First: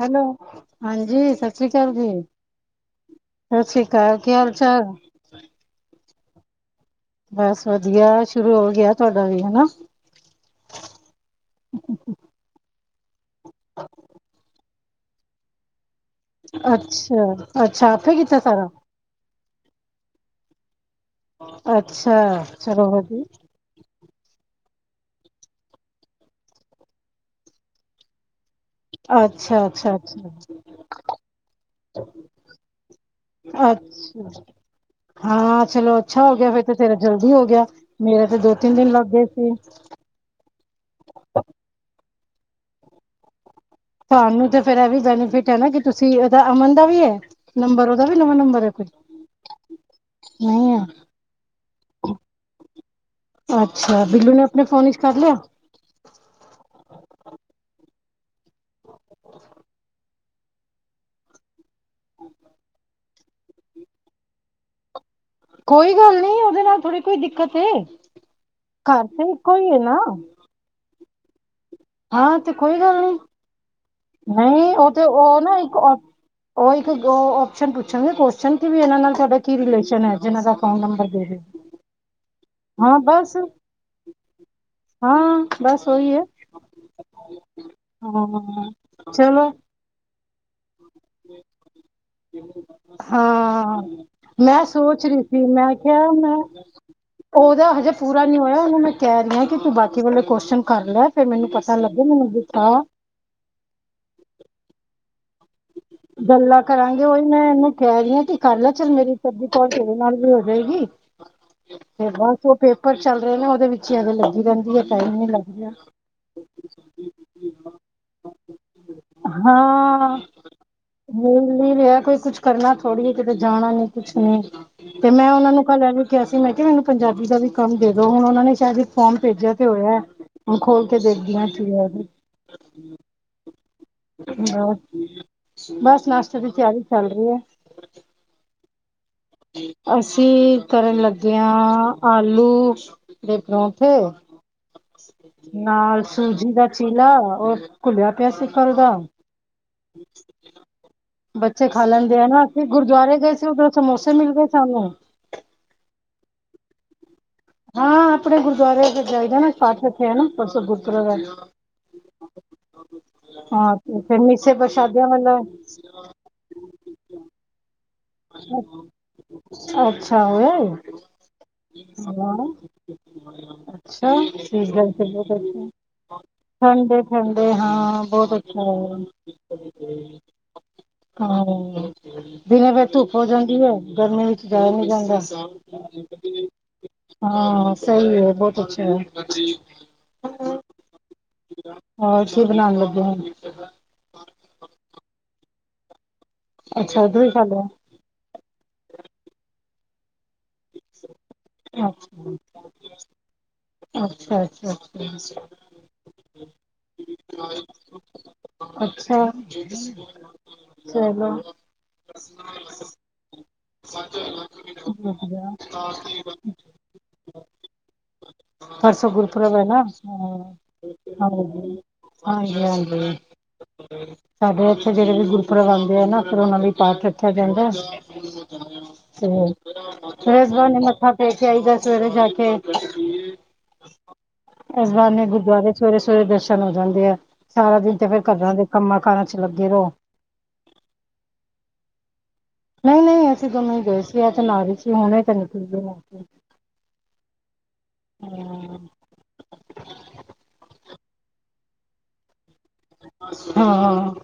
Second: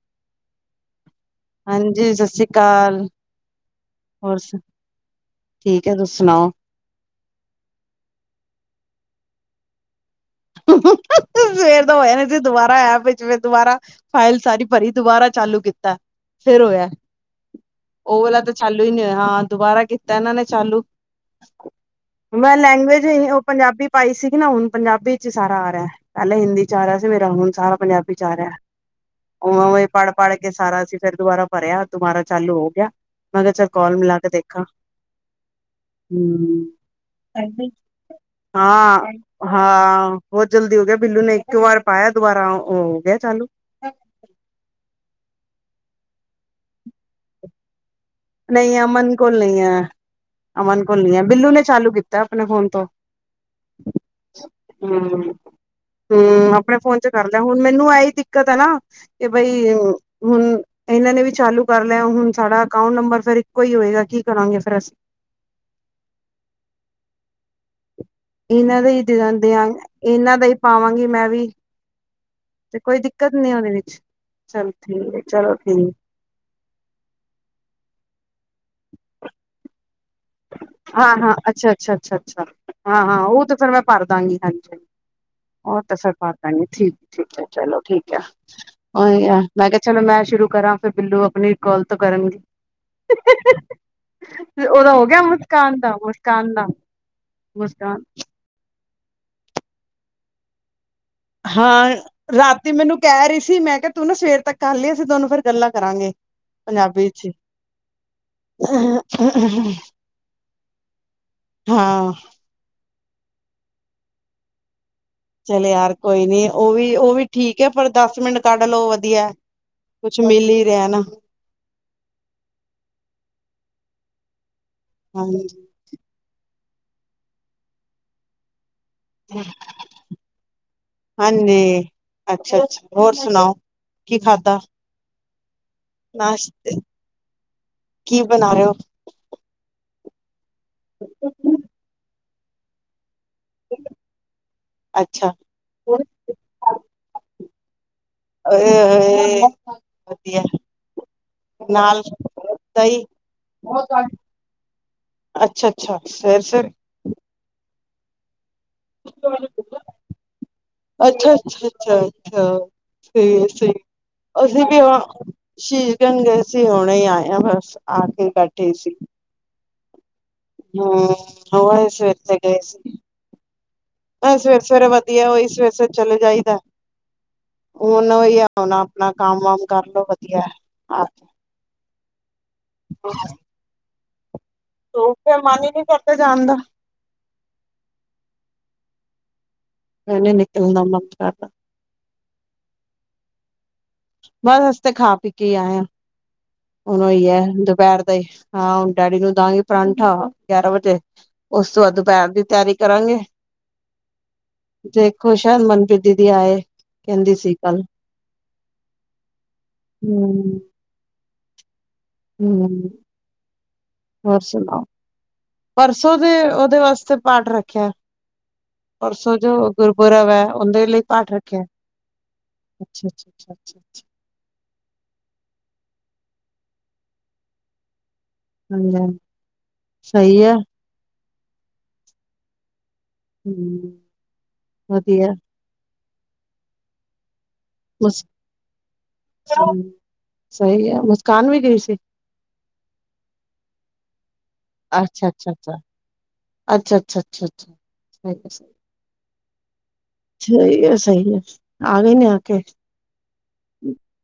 Hello. ਹਾਂਜੀ ਸਤਿ ਸ੍ਰੀ ਆਕਾਲ ਜੀ, ਹਾਂਜੀ ਸਤਿ ਸ੍ਰੀ ਅਕਾਲ ਸਤਿ ਸ੍ਰੀ ਆਕਾਲ। ਕੀ ਹੋਰ ਹਾਲ ਚਾਲ? ਠੀਕ ਏ। ਤੁਸੀਂ ਸੁਣਾਓ? ਬਸ ਵਧੀਆ। ਸ਼ੁਰੂ ਹੋ ਗਿਆ ਤੁਹਾਡਾ ਵੀ ਹਨਾ। ਸਵੇਰ ਦਾ ਹੋਆ ਸੀ, ਦੁਬਾਰਾ ਐਪ ਵਿੱਚ, ਦੁਬਾਰਾ ਫਾਈਲ ਸਾਰੀ ਭਰੀ ਦੁਬਾਰਾ ਚਾਲੂ ਕੀਤਾ। ਫਿਰ ਹੋਇਆ, ਅੱਛਾ ਅੱਛਾ ਆਪੇ ਉਹ ਕੀਤਾ ਵਾਲਾ ਤਾਂ ਸਾਰਾ ਚਾਲੂ ਹੀ ਨਹੀਂ ਹੋਇਆ ਹਾਂ ਦੁਬਾਰਾ ਕੀਤਾ ਇਹਨਾਂ ਨੇ ਚਾਲੂ। ਅੱਛਾ। ਮੈਂ ਚਲੋ ਲੈਂਗੁਏਜ ਵਧੀਆ। ਉਹ ਪੰਜਾਬੀ ਪਾਈ ਸੀਗੀ ਨਾ ਹੁਣ, ਪੰਜਾਬੀ ਸਾਰਾ ਆ ਰਿਹਾ, ਪਹਿਲਾਂ ਹਿੰਦੀ 'ਚ ਆ ਰਿਹਾ ਸੀ, ਮੇਰਾ ਹੁਣ ਸਾਰਾ ਪੰਜਾਬੀ 'ਚ ਆ ਰਿਹਾ। ਅੱਛਾ ਨੌਂ ਵਜੇ ਅੱਛਾ ਅੱਛਾ ਪੜ੍ਹ-ਪੜ੍ਹ ਕੇ ਸਾਰਾ ਅਸੀਂ ਫਿਰ ਦੁਬਾਰਾ ਭਰਿਆ ਦੁਬਾਰਾ ਚਾਲੂ ਹੋ ਗਿਆ। ਮੈਂ ਕਹਿਆ ਚੱਲ ਕਾਲ ਮਿਲਾ ਕੇ ਅੱਛਾ ਦੇਖਾ। ਹਾਂ ਚਲੋ ਅੱਛਾ ਹੋ ਗਿਆ ਫਿਰ ਤੇ ਤੇਰਾ ਜਲਦੀ ਹੋ ਹਾਂਜੀ ਗਿਆ, ਮੇਰਾ ਤੇ ਦੋ ਤਿੰਨ ਦਿਨ ਲੱਗ ਹਾਂ ਗਏ ਸੀ। ਹਾਂ ਬਹੁਤ ਜਲਦੀ ਹੋ ਗਿਆ ਬਿੱਲੂ ਨੇ ਇੱਕ ਵਾਰ ਪਾਇਆ ਦੁਬਾਰਾ ਉਹ ਹੋ ਗਿਆ ਚਾਲੂ। ਤੁਹਾਨੂੰ ਤੇ ਫੇਰ ਇਹ ਵੀ ਬੈਨੀਫਿਟ ਹੈ ਨਾ ਕਿ ਤੁਸੀਂ ਇਹਦਾ, ਅਮਨ ਦਾ ਵੀ ਐ? ਨਹੀਂ ਅਮਨ ਕੋਲ ਨਹੀਂ ਐ। ਨਹੀਂ ਅਮਨ ਕੋਲ ਨਹੀ ਐ, ਬਿੱਲੂ ਨੇ ਚਾਲੂ ਕੀਤਾ ਆਪਣੇ ਫੋਨ ਤੋਂ ਅੱਛਾ, ਬਿੱਲੂ ਨੇ ਆਪਣੇ ਫੋਨ ਵਿਚ ਕਰ ਲਿਆ? ਹੂੰ ਆਪਣੇ ਫੋਨ 'ਚ ਕਰ ਲਿਆ ਹੁਣ ਮੈਨੂੰ ਐਹੀ ਦਿੱਕਤ ਏ ਨਾ। ਕਿ ਬਈ ਹੁਣ ਇਹਨਾਂ ਨੇ ਵੀ ਚਾਲੂ ਕਰ ਲਿਆ। ਹੁਣ ਸਾਡਾ ਅਕਾਊਂਟ ਨੰਬਰ ਫਿਰ ਇੱਕੋ ਈ ਹੋਏਗਾ। ਕੀ ਕਰਾਂਗੇ ਫੇਰ ਅਸੀਂ। ਕੋਈ ਗੱਲ ਨ। ਉਹਦੇ ਨਾਲ ਥੋੜ੍ਹੀ ਕੋਈ ਦਿੱਕਤ ਐ। ਇਹਨਾਂ ਦਾ ਹੀ ਦਿਆਂ ਦੇਂਦੇ ਆ। ਇਹਨਾਂ ਦਾ ਹੀ ਪਾਵਾਂਗੀ ਮੈਂ ਵੀ। ਹਾਂ ਤੇ ਕੋਈ ਗੱਲ ਨੀ, ਚਲ ਨਹੀਂ ਉਹ ਤੇ ਠੀਕ ਹੈ, ਉਹ ਚਲੋ ਨਾ ਇੱਕ ਠੀਕ ਉਹ ਇੱਕ ਉਹ ਔਪਸ਼ਨ ਪੁੱਛਣਗੇ ਕੁਸ਼ਚਨ ਕਿ ਵੀ ਇਹਨਾਂ ਨਾਲ ਤੁਹਾਡਾ ਕੀ ਰਿਲੇਸ਼ਨ ਐ। ਜਿਨਾਂ ਦਾ ਅਕਾਊਂਟ ਹਾਂ ਨੰਬਰ ਦੇ -ਹਾਂ ਦੇ ਅੱਛਾ-ਅੱਛਾ-ਅੱਛਾ-ਅੱਛਾ ਹਾਂ ਹਾਂ-ਹਾਂ ਬਸ ਉਹ ਤੇ ਫੇਰ ਮੈਂ ਭਰ ਦਾਂਗੀ ਹਾਂਜੀ। ਹਾਂ ਬਸ ਓਹੀ ਏ। ਹਾਂਜੀ ਠੀਕ-ਠੀਕ ਏ ਚਲੋ ਠੀਕ ਆ, ਹਾਂ ਚਲੋ ਮੈਂ ਕਿਹਾ ਚਲੋ ਮੈਂ ਸ਼ੁਰੂ ਕਰਾਂ ਫਿਰ ਬਿੱਲੂ ਆਪਣੀ ਕੋਲ ਤੋਂ ਕਰਨਗੇ। ਹਾਂ ਮੈਂ ਉਹਦਾ ਹੋ ਸੋਚ ਗਿਆ ਰਹੀ ਸੀ। ਮੈਂ ਮੁਸਕਾਨ ਦਾ ਕਿਹਾ ਮੈਂ ਮੁਸਕਾਨ ਦਾ ਉਹਦਾ ਹਜੇ ਮੁਸਕਾਨ ਪੂਰਾ ਨੀ ਹੋਇਆ। ਉਹਨੂੰ ਮੈਂ ਕਹਿ ਰਹੀ ਆ ਕਿ ਤੂੰ ਬਾਕੀ ਵਾਲੋਂ ਕੁਸ਼ਚਨ ਕਰ ਲੈ। ਫੇਰ ਮੈਨੂੰ ਪਤਾ ਹਾਂ ਲੱਗੇ ਮੈਨੂੰ ਦਿਖਾ ਰਾਤੀ ਮੈਨੂੰ ਕਹਿ ਰਹੀ ਸੀ। ਮੈਂ ਕਿਹਾ ਤੂੰ ਨਾ ਸਵੇਰ ਤੱਕ ਕਰ ਲੀ। ਅਸੀ ਦੋਨੋ ਫਿਰ ਗੱਲਾ ਕਰਾਂਗੇ, ਉਹੀ ਮੈਂ ਇਹਨੂੰ ਕਹਿ ਰਹੀ ਐ ਕਿ ਕਰਲਾ ਕਿ ਚੱਲ [unintelligible] ਤੇਰੇ ਨਾਲ ਵੀ ਹੋਗੀ। ਦੇਗੀ। ਹਾਂ। ਬਸ ਉਹ ਪੇਪਰ ਚੱਲ ਰਹੇ ਨੇ ਉਹਦੇ ਵਿੱਚ ਹੀ ਐਵੇਂ ਲੱਗੀ ਰਹਿੰਦੀ ਐ। ਟਾਈਮ ਨੀ। ਲੱਗ ਚੱਲ ਰਿਹਾ ਯਾਰ ਕੋਈ ਨੀ ਉਹ ਵੀ ਉਹ ਵੀ ਠੀਕ ਐ। ਪਰ ਦਸ ਮਿੰਟ ਕੱਢ ਲਓ ਵਧੀਆ। ਕੁਛ ਹਾਂ ਮਿਲ ਹੀ ਰਿਹਾ ਨਾ। ਮਿਲ ਨ ਰਿਹਾ ਕੋਈ ਕੁਛ ਕਰਨਾ ਥੋੜੀ ਏ ਕਿਤੇ ਜਾਣਾ ਨੀ ਕੁਛ ਨੀ। ਤੇ ਮੈਂ ਉਹਨਾ ਨੂੰ ਹਾਂਜੀ। ਕੱਲ ਐਵੀ ਕਿਹਾ ਸੀਂ ਮੈਂ ਕਿਹਾ ਮੈਨੂੰ ਪੰਜਾਬੀ ਦਾ ਵੀ ਕੰਮ ਦੇ ਦੋ। ਹੁਣ ਉਹਨਾਂ ਨੇ ਸ਼ਾਇਦ ਫੋਨ ਭੇਜਿਆ ਤੇ ਹੋਇਆ ਹੁਣ ਖੋਲ ਕੇ ਦੇਖਦੀਆਂ ਆ ਕੀ ਆ। ਅੱਛਾ-ਅੱਛਾ, ਹੋਰ ਸੁਣਾਓ ਕੀ ਖਾਧਾ? ਬਸ ਬਸ ਨਾਸ਼ਤੇ ਦੀ ਤਿਆਰੀ ਚੱਲ ਰਹੀ ਐ। ਕੀ ਬਣਾ ਰਹੇ ਓ? ਅਸੀਂ ਕਰਨ ਲੱਗੇ ਆ ਹੋ ਆਲੂ ਦੇ ਪਰੌਠੇ ਅੱਛਾ ਨਾਲ ਸੂਜੀ ਦਾ ਚੀਲਾ ਔਰ ਘੁੱਲਿਆ ਪਿਆ ਸੀ ਕੱਲ ਦਾ। ਅ ਵਧੀਆ ਬੱਚੇ ਖਾ ਨਾਲ ਲੈਂਦੇ ਆ ਕੇ। ਦਹੀਂ ਗੁਰਦੁਆਰੇ ਗਏ ਸੀ ਉੱਧਰੋਂ ਸਮੋਸੇ ਮਿਲ ਸਾਨੂੰ ਅੱਛਾ-ਅੱਛਾ, ਸਵੇਰ-ਸਵੇਰੇ ਹਾਂ ਆਪਣੇ ਗੁਰਦੁਆਰੇ। ਫਿਰ ਜਾਈਦਾ ਨਾ ਪਾਠ ਰੱਖਿਆ ਹੈ ਨਾ ਪਰਸੋਂ ਗੁਰਪੁਰਬ ਹੈ ਅੱਛਾ-ਅੱਛਾ-ਅੱਛਾ-ਅੱਛਾ। ਸਹੀ ਆ ਸਹੀ ਹਾਂ ਫਿਰ ਆ, ਮਿੱਸੇ ਅਸੀਂ ਵੀ ਹ ਪ੍ਰਸ਼ਾਦਿਆਂ ਵਾਲਾ ਸ਼ ਕ ਗਏ ਸੀ, ਹੁਣੇ ਹੀ ਆਏਆ, ਬਸ ਆ ਕੇ ਬੈਠੇ ਸੀ। ਅੱਛਾ ਹੋਇਆ ਏ ਹੂੰ ਹਾਂ ਅਸੀਂ ਉੱਥੇ ਵਾਹ ਗਏ ਸੀ। ਅੱਛਾ ਹ ਠੀਕ ਹੈ ਸਵੇਰੇ-ਸਵੇਰੇ ਫਿਰ ਵਧੀਆ, ਬਹੁਤ ਉਹੀ ਅੱਛਾ ਸਵੇਰੇ-ਸਵੇਰੇ ਚਲੇ ਜਾਈਦਾ। ਠੰਡੇ ਠੰਡੇ ਹਾਂ ਹੁਣ ਬਹੁਤ ਉਹੀ ਅੱਛਾ ਹੁਣਾ ਹੈ ਆਪਣਾ ਕੰਮ ਵਾਮ ਕਰਲੋ ਵਧੀਆ। ਹਾਂ ਉਹ ਦਿਨੇ ਫੇਰ ਧੁੱਪ ਹੋ ਜਾਂਦੀ ਐ। ਗਰਮੀ ਵਿੱਚ ਜਾਇਆ ਨੀ ਜਾਂਦਾ। ਫਿਰ ਮਨ ਹੀ ਨੀ ਕਰਦਾ ਜਾਣ ਦਾ [unintelligible] ਹਾਂ ਸਹੀ ਹੈ ਬਹੁਤ ਅੱਛਾ। ਪਹਿਲੇ ਨਿਕਲਣਾ ਮਤ। ਹੋਰ ਕੀ ਬਣਾਦੇ ਪਏ ਓ। ਬੱਸ ਅਸੀ ਤੇ ਖਾ ਪੀ ਕੇ ਆਏਆ, ਅੱਛਾ ਉਨੂੰ ਉਧਰੋਂ ਹੀ ਐ ਖਾ ਲਿਆ ਦੁਪਹਿਰ ਦਾ ਈ ਹਾਂ ਡੈਡੀ ਨੂੰ ਦਹੀਂ ਪਰਾਂਠਾ ਗਿਆਰਾਂ ਵਜੇ ਉਸ ਤੋਂ ਬਾਦ ਦੁਪਹਿਰ ਦੀ ਤਿਆਰੀ ਕਰਾਂਗੇ। ਅੱਛਾ-ਅੱਛਾ, ਅੱਛਾ। ਅੱਛਾ ਦੇਖੋ ਸ਼ਾਇਦ ਮਨਪ੍ਰੀਤ ਦੀਦੀ ਆਏ। ਕਹਿੰਦੀ ਸੀ ਕੱਲ ਅੱਛਾ, ਹਮ ਚਲੋ। ਹਮ, ਹੋਰ ਸੁਣਾਓ। ਵਧੀਆ ਪਰਸੋਂ ਦੇ ਉਹਦੇ ਵਾਸਤੇ ਪਾਠ ਰੱਖਿਆ, ਪਰਸੋਂ ਜੋ ਗੁਰਪੁਰਬ ਹੈ ਨਾ ਗੁਰਪੂਰਬ ਐ ਉਹਦੇ ਲਈ ਪਾਠ ਰੱਖਿਆ। ਅੱਛਾ ਹਾਂਜੀ-ਹਾਂਜੀ। ਅੱਛਾ ਅੱਛਾ ਅੱਛਾ ਸਾਡੇ ਇੱਥੇ ਜਿਹੜੇ ਵੀ ਗੁਰਪੂਰਬ ਆਂਦੇ ਆ ਨਾ ਫਿਰ ਉਹਨਾ ਲਈ ਪਾਠ ਰੱਖਿਆ ਜਾਂਦਾ ਐ। ਹਾਂਜੀ ਫਿਰ ਸਹੀ ਇਸ ਹੈ ਬਹਾਨੇ ਮੱਥਾ ਟੇਕ ਆਈਦਾ ਸਵੇਰੇ ਜਾ ਕੇ। ਹਮ। ਇਸ ਬਹਾਨੇ ਵਧੀਆ ਗੁਰਦੁਆਰੇ ਸਵੇਰੇ-ਸਵੇਰੇ ਦਰਸ਼ਨ ਹੋ ਜਾਂਦੇ ਆ। ਸਾਰਾ ਦਿਨ ਤੇ ਫੇਰ ਮੁਸ ਘਰਾਂ ਕੰਮਾਂ ਕਾਰਾਂ 'ਚ' ਲੱਗੇ ਰਹੋ। ਸਹੀ ਐ, ਮੁਸਕਾਨ ਵੀ ਗਈ ਸੀ। ਨਹੀਂ-ਨਹੀਂ ਅਸੀਂ ਦੋਨੋਂ ਹੀ ਗਏ ਸੀ ਐਥੇ ਨਾਲ ਹੀ ਸੀ ਹੁਣੇ ਅੱਛਾ-ਅੱਛਾ, ਤਾਂ ਨਿਕਲ ਅੱਛਾ-ਅੱਛਾ, ਗਏ ਅੱਛਾ-ਅੱਛਾ, ਅੱਛਕ ਸਹੀ ਐ, ਸਹੀ ਐ ਆ ਗੲੇ ਨਿਆ। ਹਾਂ, ਆ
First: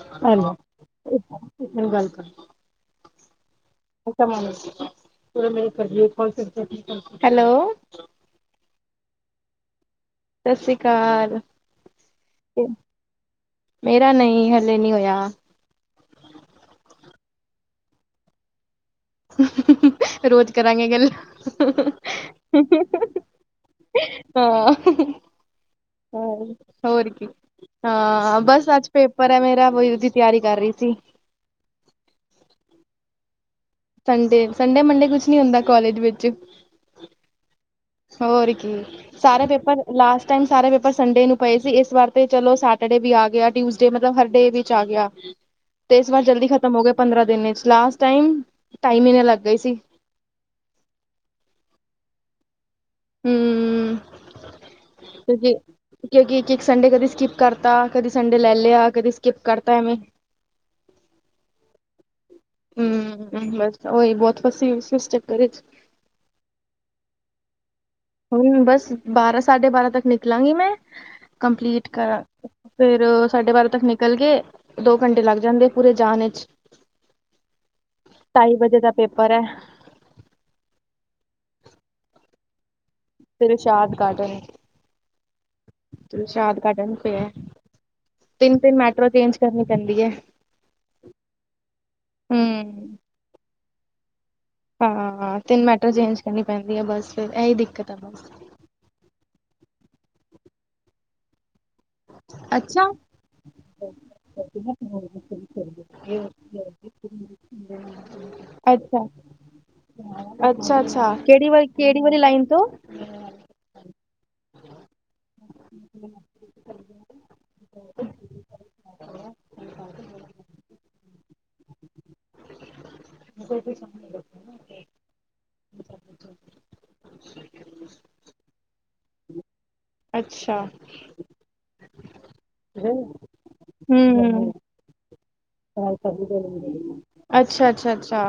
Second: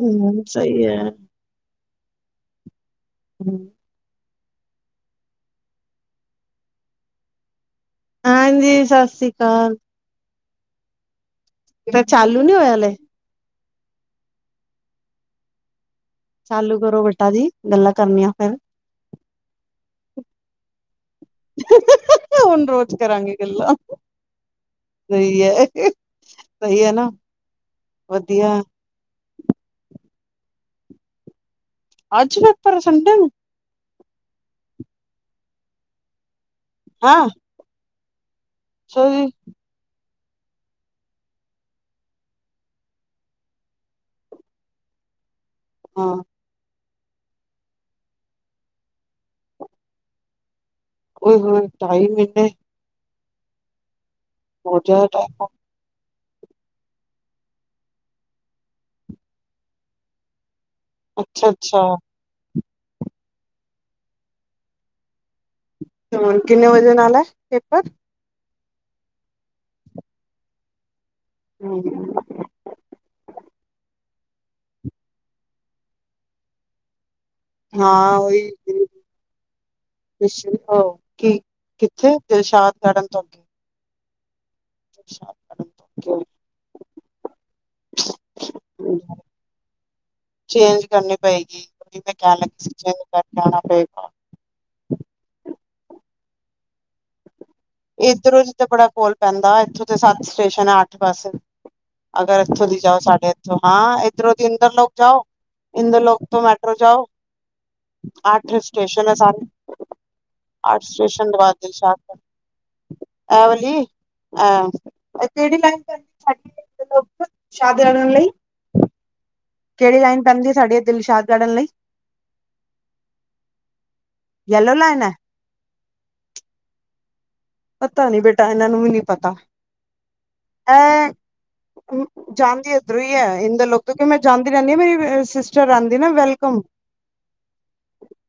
ਹਮ ਸਹੀ ਹੈ ਇਹਨੂੰ ਗੱਲ ਕਰੋ। ਹਮ। [unintelligible] ਨ ਮੇ ਕਰਦੀ, ਹੈਲੋ। ਹਾਂਜੀ ਸਾਸੀ ਕਾਲ। ਸਸੀ ਕਾਲ। ਦਾ ਚਾਲੂ ਨੀ ਹੋਇਆ ਹਾਲੇ। ਮੇਰਾ ਨਹੀਂ ਹਲੇ ਨਹੀ ਹੋਇਆ। ਚਾਲੂ ਕਰੋ ਬੇਟਾ ਜੀ, ਗੱਲਾਂ ਕਰਨੀਆਂ ਫਿਰ [unintelligible] ਰੋਜ਼ ਕਰਾਂਗੇ ਗੱਲ। [unintelligible] ਹੁਣ ਰੋਜ਼ ਕਰਾਂਗੇ ਗੱਲਾਂ, ਸਹੀ ਐ। ਹੋਰ-ਹੋਰ ਕੀ ਹਾਂ ਵਧੀਆ ਬੱਸ ਅੱਜ ਪੇਪਰ ਐ ਮੇਰਾ ਉਹਦੀ ਤਿਆਰੀ ਕਰ ਰਹੀ ਸੀ। ਅੱਜ ਪੇਪਰ ਆ ਸੰਡੇ ਨੂੰ ਸੰਡੇ, ਸੰਡੇ-ਮੰਡੇ ਕੁਛ ਨੀ ਹੁੰਦਾ ਕਾਲਜ ਵਿੱਚ ਹਾਂ। ਹੋਰ ਕੀ, ਸੋਰੀ ਸਾਰੇ ਪੇਪਰ ਲਾਸਟ ਟਾਈਮ ਸਾਰੇ ਪੇਪਰ ਸੰਡੇ ਨੂੰ ਪਏ ਸੀ। ਇਸ ਵਾਰ ਤੇ ਚਲੋ ਸੈਟਰਡੇ ਵੀ ਆ ਗਿਆ ਟਿਊਜ਼ਡੇ ਮਤਲਬ ਹਰਡੇ ਵਿੱਚ ਆ ਗਿਆ। [inaudible] ਤੇ ਇਸ ਬਾਾਰ ਜਲਦੀ ਖ਼ਤਮ ਹੋ ਗਏ ਪੰਦਰਾਂ ਦਿਨ 'ਚ' ਲਾਸਟ ਟਾਈਮ ਟਾਈ ਮਹੀਨੇ ਲੱਗ ਗਈ ਸੀ। ਓਏ ਹੋਏ ਢਾਈ ਮਹੀਨੇ ਹਮ, ਬਹੁਤ ਜ਼ਿਆਦਾ ਕਿਉਂ ਟਾਈਮ ਕਿ ਕਿਉਂਕਿ ਇੱਕ-ਇੱਕ ਸੰਡੇ ਕਦੀ ਸਕਿੱਪ ਕਰਤਾ। ਕਦੀ ਸੰਡੇ ਲੈ ਲਿਆ। ਕਦੀ ਸਕਿੱਪ ਕਰਤਾ ਐਵੇਂ ਅੱਛਾ-ਅੱਛਾ। ਹਮ ਬੱਸ ਓਹੀ ਬਹੁਤ ਫਸੀ ਹੋਈ ਸੀ ਇਸ ਚੱਕਰ 'ਚ' ਕਿੰਨੇ ਵਜੇ ਨਾਲ ਐ ਪੇਪਰ। ਹੁਣ ਬੱਸ ਬਾਰਾਂ, ਸਾਢੇ ਬਾਰਾਂ ਤੱਕ ਨਿਕਲਾਂਗੀ ਮੈਂ ਕੰਪਲੀਟ ਕ ਫੇਰ ਸਾਡੇ ਬਾਰਾਂ ਤੱਕ ਨਿਕਲ ਕੇ, ਦੋ ਘੰਟੇ ਲੱਗ ਜਾਂਦੇ ਪੂਰੇ ਜਾਣ ਵਿੱਚ। ਹਾਂ ਓਹੀ ਢਾਈ ਤੇ। ਵਜੇ ਦਾ ਪੇਪਰ ਹੈ ਹ ਕੀ ਕਿੱਥੇ ਦਿਲਸ਼ਾਂਟ ਤੋਂ ਅਗੇ [unintelligible] ਫਸ਼ਾਦ ਘਾਟ [unintelligible] ਅਛਾ। [unintelligible] [unintelligible] ਗਾਰਡਨ ਵਿੱਚ [unintelligible] ਤਿੰਨ- ਤਿੰਨ ਅੱਗੇ ਮੈਟਰੋ ਚੇਂਜ ਕਰਨੀ ਪੈਂਦੀ ਹੈ ਚੇਂਜ ਕਰਨੀ ਪਏਗੀ, ਉਹ ਵੀ ਮੈਂ ਕਹਿ ਲੱਗੀ ਚੇਂਜ ਹੂੰ ਕਰਨਾ ਨਾਂ ਪਏ। ਹਾਂ, ਤਿੰਨ ਮੈਟਰੋ ਚੇਂਜ ਕਰਨੀ ਪੈਂਦੀ ਹੈ ਬਸ ਫਿਰ ਇਹੀ ਦਿੱਕਤ ਆ। ਬਸ ਇੱਧਰੋਂ ਦੀ ਤੇ ਬੜਾ ਕੋਲ ਪੈਂਦਾ ਇੱਥੋਂ ਤੇ ਸੱਤ ਸਟੇਸ਼ਨ ਆ ਅੱਠ ਬਸ। ਅਗਰ ਇੱਥੋਂ ਦੀ ਅੱਛਾ ਜਾਓ ਸਾਢੇ ਇੱਥੋਂ ਹਾਂ ਇੱਧਰੋਂ ਦੀ ਇੰਦਰ ਲੋਕ ਜਾਓ ਇੰਦਰ ਲੋਕ ਤੋਂ ਮੈਟਰੋ ਜਾਓ। ਅੱਠ ਸਟੇਸ਼ਨ ਸਾਰੇ। ਅੱਠ ਅੱਛਾ-ਅੱਛਾ ਕਿਹੜੀ ਵਾਲੀ, ਕਿਹੜੀ ਵਾਲੀ ਲਾਈਨ ਤੋਂ ਆਵਲੀ, ਆਹ, ਕਿਹੜੀ ਲਾਈਨ 'ਚ ਛੱਡ ਸ਼ਾਦ ਰ [unintelligible] ਲਈ ਕਿਹੜੀ ਲਾਈਨ ਪੈਦੀ ਦਿਲਸ਼ਾਦੈ [unintelligible] ਕੱਢਣ ਲਈ ਯੈਲੋ ਲਾਈਨ ਹੈ [inaudible] ਪਤਾ ਨੀ ਬੇਟਾ, ਐਨਾ ਨੂੰ ਵੀ ਨੀ ਪਤਾ। ਅੱਛਾ। ਜਾਂਣਦੀ ਇੱਧਰੋਂ ਹੀ ਹੂੰ। ਹੈ, ਇੰਦਰ ਲੁ ਤੋਂ ਮੈਂ ਜਾਂਦੀ ਰਹਿੰਦੀ ਹਾਂ ਮੇਰੀ [unintelligible] ਆਉਂਦੀ ਨਾ ਵੈਲਕਮ ਅੱਛਾ- ਅੱਛਾ -ਅੱਛਾ,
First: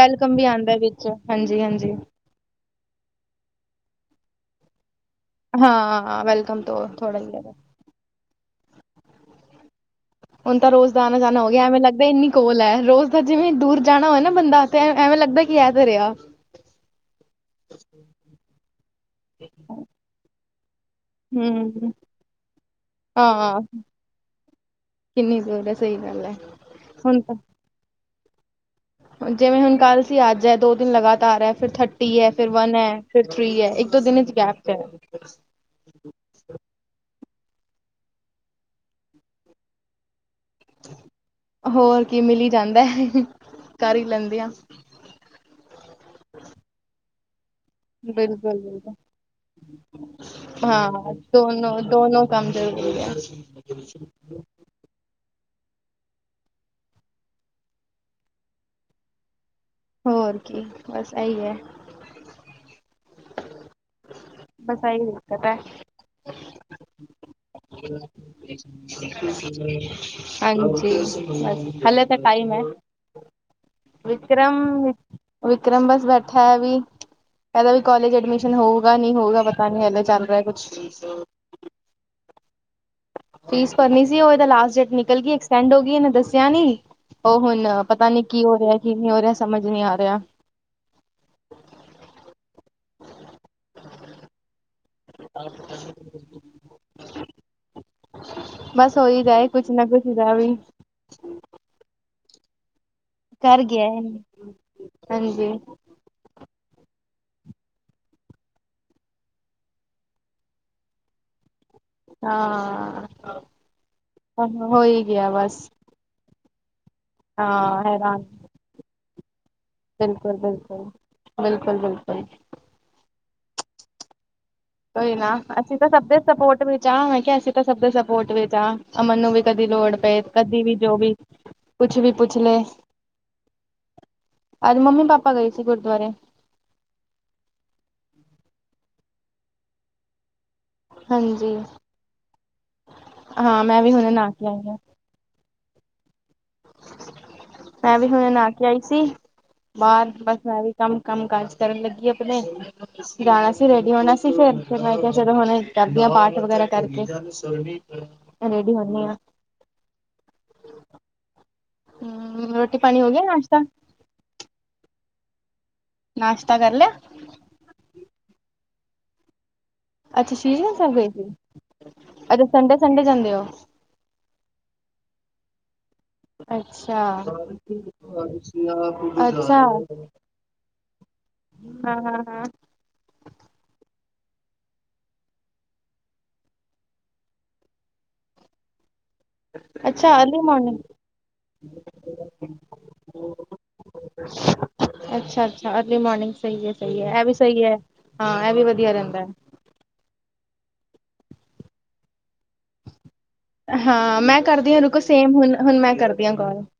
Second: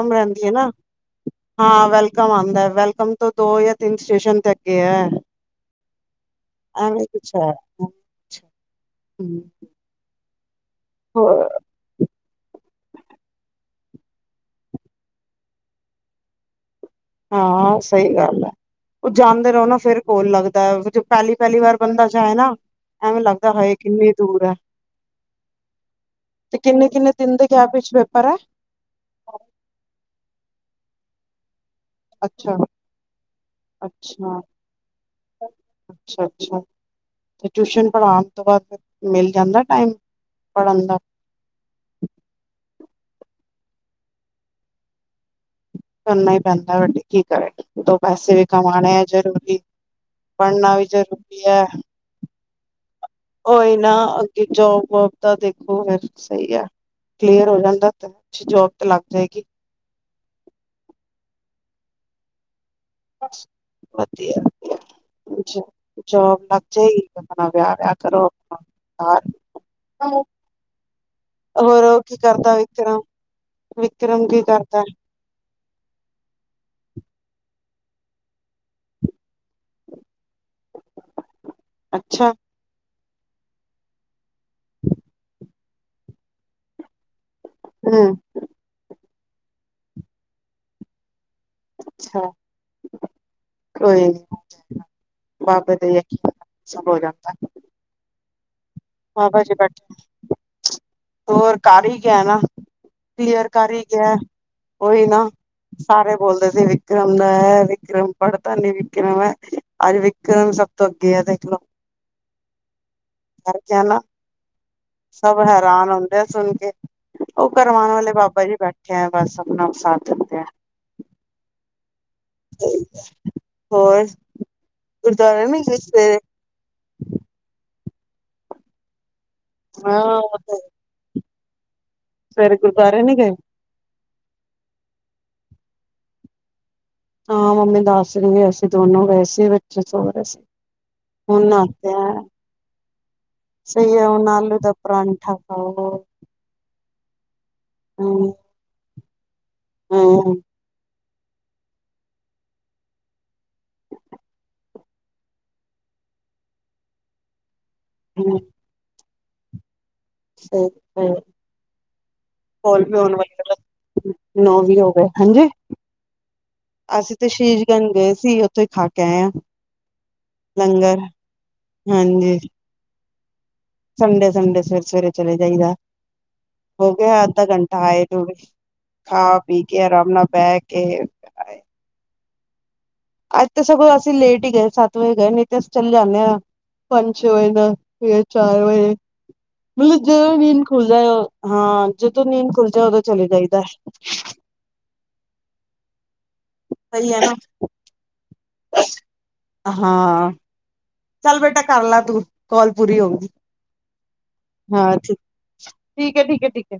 ਵੈਲਕਮ ਵੀ ਆਉਂਦਾ ਵਿੱਚ। ਹਾਂਜੀ -ਹਾਂਜੀ। ਕਮ ਆਉਂਦਾ ਹੈ ਵੈਲਕਮ ਤੋਂ ਦੋ ਜਾਂ ਤਿੰਨ ਸਟੇਸ਼ਨ ਤੇ ਅੱਗੇ ਹੈ। ਹਾਂ ਵੈਲਕਮ ਤੋਂ ਥੋੜਾ ਹੀ ਆ। ਅੱਛਾ, ਹਮ। ਹੁਣ ਤਾਂ ਰੋਜ਼ਦਾ ਆਣਾ -ਜਾਣਾ ਹੋ ਗਿਆ, ਐਵੇਂ ਲੱਗਦਾ ਈ ਨੀ ਕੋਲ ਹੈ ਰੋਜ਼ ਦਾ ਜਿਵੇਂ ਦੂਰ ਜਾਣਾ ਹੋਵੇ ਬੰਦਾ ਤੇ ਫਿਰ ਐਵੇਂ ਲੱਗਦਾ ਕਿ ਇਹ ਤੇ ਰਿਹਾ। ਹਾਂ ਸਹੀ ਗੱਲ ਹੈ, ਉਹ ਜਾਂਦੇ ਰਹੋ ਨਾ ਫਿਰ ਕੋਲ ਲੱਗਦਾ। ਪਹਿਲੀ -ਪਹਿਲੀ ਵਾਰ ਹੂੰ ਬੰਦਾ ਜਾਏ ਨਾ, ਐਵੇਂ ਲੱਗਦਾ ਹਾਂ ਹਏ ਕਿੰਨੀ ਦੂਰ ਹੈ। ਕਿੰਨੀ ਦੂਰ ਐ ਸਹੀ ਗੱਲ ਹੈ, ਹੁਣ ਜਾਂ ਪਿਛਲੇ ਪੈਹਰ ਹੈ। ਜਿਵੇਂ ਹੁਣ ਕੱਲ੍ਹ ਸੀ ਅੱਜ ਹੈ ਦੋ ਦਿਨ ਲਗਾਤਾਰ ਹੈ ਫਿਰ ਥ ਟੀ ਹੈ, ਫਿਰ ਅੱਛਾ ਵਨ ਹੈ, ਫਿਰ ਥ੍ਰੀ ਹੈ, ਇੱਕ -ਦੋ ਦਿਨ ਚ ਅੱਛਾ ਗੈਪ ਅੱਛਾ -ਅੱਛਾ, ਤੇ ਟਿਊਸ਼ਨ ਪੜ੍ਹਾਉਣ ਤੋਂ ਬਾਅਦ ਮਿਲ ਜਾਂਦਾ ਟਾਈਮ। ਪੜਨ ਦਾ। ਹੋਰ ਕੀ ਮਿਲ ਹੀ ਜਾਂਦਾ ਹੈ ਕਰ ਹੀ ਲੈਂਦੇ ਆ। ਕਰਨਾ ਹੀ ਪੈਂਦਾ। ਠੀਕ ਹੈ ਦੋ ਪੈਸੇ ਵੀ ਬਿਲਕੁਲ ਕਮਾਉਣੇ ਬਿਲਕੁਲ ਹੈ ਜਰੂਰੀ, ਪੜਨਾ ਵੀ ਹਾਂ ਜ਼ਰੂਰੀ ਹੈ। ਦੋਨੋ ਦੋਨੋ ਕੰਮ ਜ਼ਰੂਰੀ ਹੈ। ਕੋਈ ਨਾ ਅੱਗੇ ਜੋਬ ਤਾਂ ਦੇਖੋ ਫਿਰ ਸਹੀ ਆ, ਕਲੀਅਰ ਹੋ ਜਾਂਦਾ ਤਾਂ ਜੋਬ ਤੇ ਲੱਗ ਜਾਏਗੀ। ਹੋਰ ਕੀ ਆ, ਬਸ ਏਹੀ ਆ। ਬਸ ਵਧੀਆ, ਇਹੀ ਦਿੱਕਤ ਹੈ ਜੋਬ ਲੱਗ ਜਾਏਗੀ। ਆਪਣਾ ਵਿਆਹ ਵਿਆਹ ਕਰੋ ਆਪਣਾ ਘਰ [unintelligible] ਹਾਂਜੀ, ਹੋਰ ਉਹ ਹਾਲੇ। ਕੀ ਕਰਦਾ ਵਿਕਰਮ, ਵਿਕਰਮ ਕੀ ਕਰਦਾ। ਵਿਕਰਮ ਬਸ ਬੈਠਾ ਹੈ ਵੀ। ਇਹਦਾ ਵੀ ਕਾਲਜ ਐਡਮਿਸ਼ਨ ਹੋਊਗਾ ਨੀ ਹੋਊਗਾ ਪਤਾ ਨੀ ਏਦਾਂ ਚੱਲ ਰਿਹਾ ਕੁਛ। ਅੱਛਾ ਫੀਸ ਭਰਨੀ ਸੀ, ਉਹ ਇਹਦਾ ਲਾਸਟ ਡੇਟ ਨਿਕਲ ਗਈ ਐਕਸਟੈਂਡ ਹੋ ਗਈ। ਇਹਨੇ ਦੱਸਿਆ ਨੀ। ਉਹ ਹੁਣ ਪਤਾ ਹਮ ਨੀ ਕੀ ਹੋ ਰਿਹਾ ਕੀ ਨਹੀਂ ਹੋ ਰਿਹਾ, ਸਮਝ ਨਹੀਂ ਆ ਰਿਹਾ। ਅੱਛਾ, ਕੋਈ ਨੀ। [unintelligible] ਬਸ ਉਹੀਦਾ ਬਾਬਾ ਆ, ਜੀ ਕੁਛ ਬੈਠੇ ਨਾ ਕੁਛ ਦਾ ਵੀ। ਹੋਰ ਕਰ ਹੀ ਗਿਆ ਨਾ, ਕਲੀਅਰ ਕਰ ਹੀ ਗਿਆ ਉਹੀ ਨਾ। ਹਾਂਜੀ ਸਾਰੇ ਬੋਲਦੇ ਸੀ ਵਿਕਰਮ ਐਂ, ਵਿਕਰਮ ਪੜ੍ਹਦਾ ਨੀ, ਵਿਕਰਮ ਐਂ। ਅੱਜ ਵਿਕਰਮ ਸ ਅੱਗੇ ਆ ਦੇਖਲੋ। ਹਾਂ ਜਾ ਨਾ, ਹੋ ਹੀ ਗਿਆ ਸਭ ਬਸ ਹੈਰਾਨ ਹੁੰਦੇ ਆ ਸੁਣ ਕੇ। ਉਹ ਹਾਂ ਕਰਵਾਣ ਵਾਲੇ ਹੈਰਾਨ ਬਾਬਾ ਜੀ ਬੈਠੇ ਆ ਬਸ, ਆਪਣਾ ਸਾਥ ਦਿੰਦੇ ਆ। ਬਿਲਕੁਲ-ਬਿਲਕੁਲ ਹੋਰ ਕੋਈ ਨਾ ਗੁਰਦੁਆਰੇ ਨੀ ਅਸੀਂ ਗਏ ਤਾਂ ਸਭ ਦੇ ਸਵੇਰੇ ਸਪੋਰਟ ਵਿੱਚ ਹਾਂ। ਮੈਂ ਕਿਹਾ ਅਸੀਂ ਤਾਂ ਸਭ ਦੇ ਸਪੋਰਟ ਵਿੱਚ ਹਾਂ। ਅਮਨ ਨੂੰ ਵੀ ਕਦੀ ਲੋੜ ਹਾਂ ਪਏ, ਕਦੀ ਵੀ ਜੋ ਵੀ ਕੁਛ ਵੀ ਪੁੱਛ ਸਵੇਰੇ ਲਏ। ਗੁਰਦੁਆਰੇ ਨੀ ਗਏ ਅੱਜ ਮੰਮੀ ਪਾਪਾ ਗਈ ਸੀ ਗੁਰਦੁਆਰੇ। ਹਾਂ, ਮੰਮੀ ਦੱਸ ਰਹੀ ਆ ਅਸੀ ਦੋਨੋ ਗਏ ਸੀ। ਬੱਚੇ ਸੋ ਰਹੇ ਸੀ। ਹੁਣ ਹਾਂਜੀ ਨਾਹਤੇ ਆ, ਹਾਂ ਮੈਂ ਵੀ ਸਹੀ ਐ ਹੁਣੇ ਹੁਣ ਨਹਾ ਕੇ ਆਲੂ ਆਈ ਦਾ ਹਾਂ ਪਰਾਂਠਾ। ਹੋਰ ਮੈਂ ਵੀ ਹੁਣੇ ਹਮ ਨਾਹ ਕੇ ਆਈ ਸੀ। ਬਾਹਰ ਬਸ ਹਮ ਵੀ ਕੰਮ-ਕੰਮ ਕਾਜ ਕਰਨ ਲੱਗੀਏ ਆਪਣੇ। ਅਸੀਂ ਜਾਣਾ ਸੀ ਰੈਡੀ ਹੋਣਾ ਸੀ ਫਿਰ, ਫਿਰ ਮੈਂ ਕਿਹਾ ਜਦੋ ਹੁਣ ਕਰਦੀ ਹਾ ਪਾਠ ਵਗੈਰਾ ਕਰਕੇ। [unintelligible] ਹਮ ਰੇਡੀ ਹੁੰਨੀ ਆ। ਹਮ ਰੋਟੀ ਪਾਣੀ ਹੋ [unintelligible] ਗਿਆ ਨਾਸ਼ਤਾ ਨੌ ਵੀਹ ਹੋ ਗਏ। ਹਾਂਜੀ ਨਾਸ਼ਤਾ ਕਰ ਲਿਆ। ਅਸੀਂ ਤੇ ਸ਼ੀਸ਼ਗੰਜ ਗਏ ਸੀ, ਉੱਥੇ ਖਾ ਕੇ ਆਏ ਆ। ਅੱਛਾ ਸ਼ਹੀਸ਼ਗੰਜ ਸਾਹਿਬ ਲੰਗਰ ਗਏ ਸੀ, ਅੱਛਾ ਸੰਡੇ- ਸੰਡੇ ਜਾਂਦੇ ਓ। ਸੰਡੇ-ਸੰਡੇ, ਸਵੇਰੇ-ਸਵੇਰੇ ਚਲੇ ਜਾਈਦਾ। ਹੋ ਗਿਆ ਅੱਛਾ ਅੱਧਾ ਘੰਟਾ ਆਏ ਦੋ ਵਜੇ, ਖਾ ਅੱਛਾ ਪੀ ਕੇ ਆਰਾਮ ਨਾਲ ਬਹਿ ਕੇ। ਆਏ। ਹਮ, ਹਾਂ-ਹਾਂ-ਹਾ। ਅੱਜ ਤਾਂ ਸਗੋਂ ਅਸੀਂ ਲੇਟ ਹੀ ਗਏ ਸੱਤ ਵਜੇ ਗਏ। ਨਹੀਂ ਤੇ ਅਸੀਂ ਚਲੇ ਜਾਂਣੇ ਆ ਪੰਜ-ਛੇ ਵਜੇ, ਫਿਰ ਚਾਰ ਵਜੇ। ਮਤਲਬ ਅੱਛਾ ਜਦੋਂ ਅਰਲੀ ਨੀਂਦ ਮੋਰਨਿੰਗ ਖੁੱਲ ਜਾਏ ਆ ਜਦੋਂ ਨੀਂਦ ਖੁੱਲ ਜੇ ਉਦੋਂ ਚਲੇ ਜਾਈਦਾ। ਅੱਛਾ-ਅੱਛਾ, ਅਰਲੀ ਮੋਰਨਿੰਗ ਸਹੀ ਐ ਸਹੀ ਐ। ਹੈ ਇਹ ਵੀ ਨਾ ਸਹੀ ਐ ਹਾਂ ਇਹ ਵੀ ਵਧੀਆ ਰਹਿੰਦੈ। ਹਾਂ, ਚੱਲ ਬੇਟਾ ਕਰ ਲੈ ਤੂੰ ਕੋਲ ਪੂਰੀ ਹੋਗੀ। ਹਾਂ, ਮੈਂ ਕਰਦੀ ਹਾਂ ਰੁਕੋ ਸੇਮ ਹੁ ਹੁਣ ਮੈਂ ਠੀਕ ਹੈ ਕਰਦੀ ਹਾ ਠੀਕ ਹੈ ਕੌਲ। ਠੀਕ ਹੈ